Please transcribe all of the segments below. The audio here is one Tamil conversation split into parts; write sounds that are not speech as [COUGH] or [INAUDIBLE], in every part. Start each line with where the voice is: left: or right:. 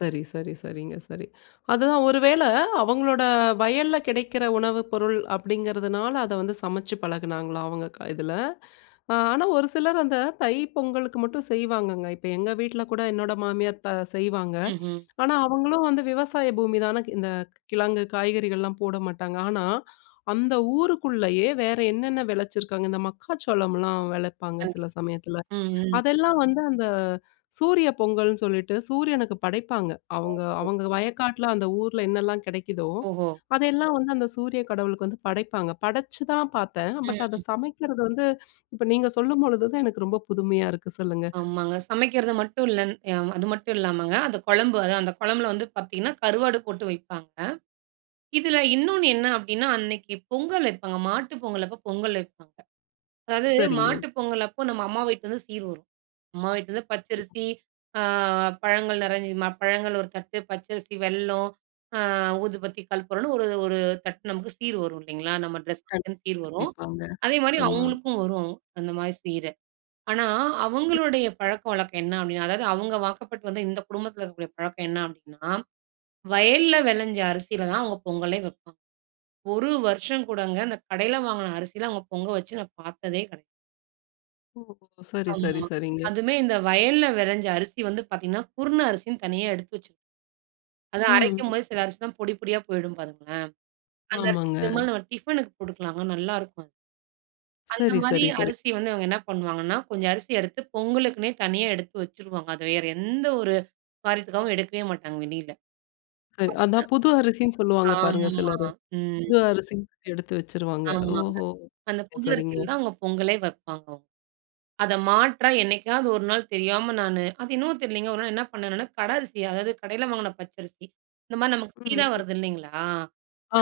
left: சரி-சரி சரிங்க. சரி. அதான், ஒரு வேள அவங்களோட வயல்ல கெடைக்கிற உணவு பொருள் அப்படிங்கிறதுனால, அத வந்து சமைச்சு பழகுனாங்களா அவங்க க இதில? ஆ ஆனா ஒரு சிலர் அந்த தை பொங்கலுக்கு மட்டும் செய்வாங்கங்க, இப்போ எங்க வீட்ல கூட, என்னோட மாமியார் த செய்வாங்க.
right: ம்ஹ்ம்.
left: ஆனா அவங்களும் வந்து விவசாய பூமிதானே! க்கு இந்த கிழங்கு காய்கறிகள்லாம் போட மாட்டாங்க ஆனா, அந்த ஊருக்குள்ளயே, வேற என்னென்னா வெளச்சிருக்காங்க இந்த மக்காச்சோளம்ல்லாம் வெளைப்பாங்க சில
right: கண்டிப்
left: சமயத்தில.
right: ம், ம்.
left: அதெல்லாம் வந்து, அந்த சூரிய பொங்கல்னு சொல்லிட்டு, சூரியனுக்கு படைப்பாங்க. அவங்க
right: ஓஹோ!
left: அவங்க வயக்காட்டில அந்த ஊருல என்னெல்லாம் கெடைக்குதோ,
right: ஓஹோ!
left: அதெல்லாம் வந்து அந்த சூரிய கடவுளுக்கு வந்து படைப்பாங்க. படைச்சுதான் பாத்தேன்.
right: ம்,
left: பட் அத
right: ம்.
left: சமைக்கிறது வந்து இப்போ நீங்க சொல்லும்பொழுது தான், எனக்கு ரொம்ப புதுமையா இருக்கு சொல்லுங்க.
right: ஆமாங்க. சமைக்கிறத மட்டும் இல்லன் யா அது மட்டும் இல்லாமங்க. அந்த கொழம்பு அதான் அந்த கொழம்பில வந்து பாத்தீங்கன்னா, கருவாடு போட்டு வைப்பாங்க, இதில இன்னொன்னு என்னா அப்படின்னா, அன்னைக்கு பொங்கல் வைப்பாங்க மாட்டு பொங்கல் அப்போ பொங்கல் வைப்பாங்க, அதாவது
left: சரிங்க.
right: மாட்டு பொங்கல் அப்போ, நம்ம அம்மா வீட்லருந்து சீர் வரும். அம்மா வீட்டிலேருந்து பச்சரிசி, அ பழங்கள் நெறைஞ்சு மா பழங்கள் ஒரு தட்டு, பச்சரிசி, வெல்லம், அ ஊதுபத்தி, கல்புரம்ன்னு, ஒரு ஒரு தட்டு நமக்கு சீர் வரும் இல்லைங்களா, நம்ம டிரெஸ்
left: கண்
right: [UNINTELLIGIBLE] சீர் வரும்.
left: கண்டிப்பாங்க,
right: அதே மாரி
left: ஆமா.
right: அவுங்களுக்கும் வரும், அந்த மாரி சீரு. ஆனா அவங்களுடைய பழக்க வழக்கம் என்னா அப்படினா, அதாவது அவுங்க வாக்கப்பட்டு வந்த, இந்த குடும்பத்தில இருக்கக்கூடிய பழக்கம் என்னா அப்படினா, வயல்ல வெளைஞ்ச அரிசியில தான் அவுங்க பொங்கலே வெப்பா 1 வருஷம் கூடங்க இந்த கடையில வாங்கின அரிசில அவுங்க பொங்க வச்சு நான் பாத்ததே கெடை
left: ஓ! சரி
right: ஆமா.
left: சரி சரிங்க.
right: அதுவுமே இந்த வயல்ல வெளைஞ்ச அரிசி வந்து பாத்தீங்கனா, குருண அரிசினு தனியா எடுத்து வைச்சு அது
left: ம்.
right: அரைக்கும்போது, சில அரிசில்லாம் பொடி பொடியா போய்டும் பாருங்களேன். அந்த அரிசி
left: ஆமாங்க.
right: பெரும்பாலும் நம்ம டிஃபனுக்கு குடுக்கலாங்க, நல்லா இருக்கும் அத் அந்த
left: சரி
right: மாரி
left: சரி சரி.
right: அரிசி வந்து அவங்க என்னா பண்ணுவாங்கன்னா, கொஞ்சம் அரிசி எடுத்து பொங்கலுக்குன்னே தனியா எடுத்து வச்சுருவாங்க. அத வேற எந்த ஒரு காரியத்துக்காவும் எடுக்கவே மாட்டாங்க வெளில
left: [UNINTELLIGIBLE]
right: பாத்தீங்கன்னா.
left: அதான் புது அரிசின்னு சொல்லுவாங்க பாருங்க
right: ஆமா
left: சிலரு,
right: ம்.
left: புது அரிசின்னு எடுத்து வச்சுருவாங்க.
right: ஆமாங்க.
left: ஓஹோ!
right: அந்த புது அரிசில
left: சரிங்க.
right: தான் அவுங்க பொங்கலே வைப்பாங்க அவுங் அத மாற்றா, என்னைக்காவது 1 நாள் தெரியாம நானு அது என்னமோ தெரியலைங்க. 1 நாள் என்ன பண்ணேன் நானு! கடை அரிசி, அதாவது கடையில வாங்கின பச்சரிசி இந்த மாரி நமக்கு சீரா
left: ம்.
right: வருது இல்லைங்களா.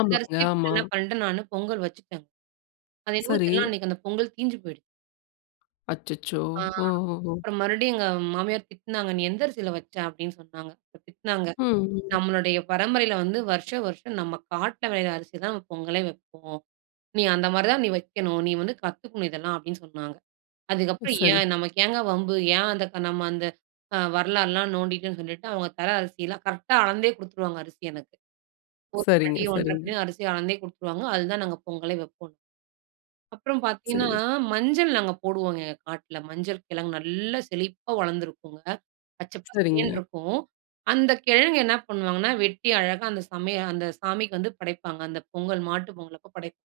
right: அந்த அரிசிய போட்டு
left: ஆமா.
right: என்னா பண்ணிட்டேன் நானு பொங்கல் வச்சுட்டேன்ங்க. அது என்னமோ
left: சரி.
right: தெரியல. அன்னைக்கு அந்த பொங்கல் தீஞ்ஞு போய்டு
left: அச்சச்சோ!
right: ஆ,
left: ஒ, ஒ, ஒ!
right: அப்புறம் மறுபடியும் எங்க மாமியார் திட்னாங்க. "நீ எந்த அரிசியில வச்ச?" அப்படின்னு சொன்னாங்க, அப்ப திட்னாங்க.
left: ம், ம்.
right: "நம்மளுடைய பரம்பரையில வந்து வருஷ வருஷம் நம்ம காட்ல வெளையிற அரிசி தான் பொங்கலே வெப்போம். நீ அந்த மாதிரி தான் நீ வைக்கணும், நீ வந்து கத்துக்கணும் இதெல்லாம்" அப்டின்னு சொன்னாங்க. அதுக்கப்புறம்
left: சரி. ச
right: ஏன் நமக்கு ஏங்க வம்பு, ஏன் அந்த க நம்ம அந்த அ வரலாறுல்லாம் நோண்டிட்டேன்னு சொல்லிட்டு, அவுங்க தர அரிசில கரெக்ட்டா அளந்தே குடுத்துடுவாங்க அரிசி எனக்கு. 1
left: சரிங்க,
right: படி 1- 1/2
left: சரிங்க.
right: படின்னு அரிசி அளந்தே குடுத்துருவாங்க. அதுலதான் நாங்க பொங்கலே வெப்போம். அப்புறம் பாத்தீங்கன்னா,
left: சரி, ச
right: மஞ்சள் நாங்க போடுவோங்க காட்டில, மஞ்சள் கிழங்கு நல்லா செழிப்பா வளந்திருக்கும்ங்க. பச்சை பசேல்னு
left: சரிங்க.
right: இருக்கும். அந்த கெழங்கு என்னா பண்ணுவாங்கனா? வெட்டி அழகா அந்த சமய அந்த சாமிக்கு வந்து படைப்பாங்க. அந்த பொங்கல் மாட்டு பொங்கலப்போ படைப்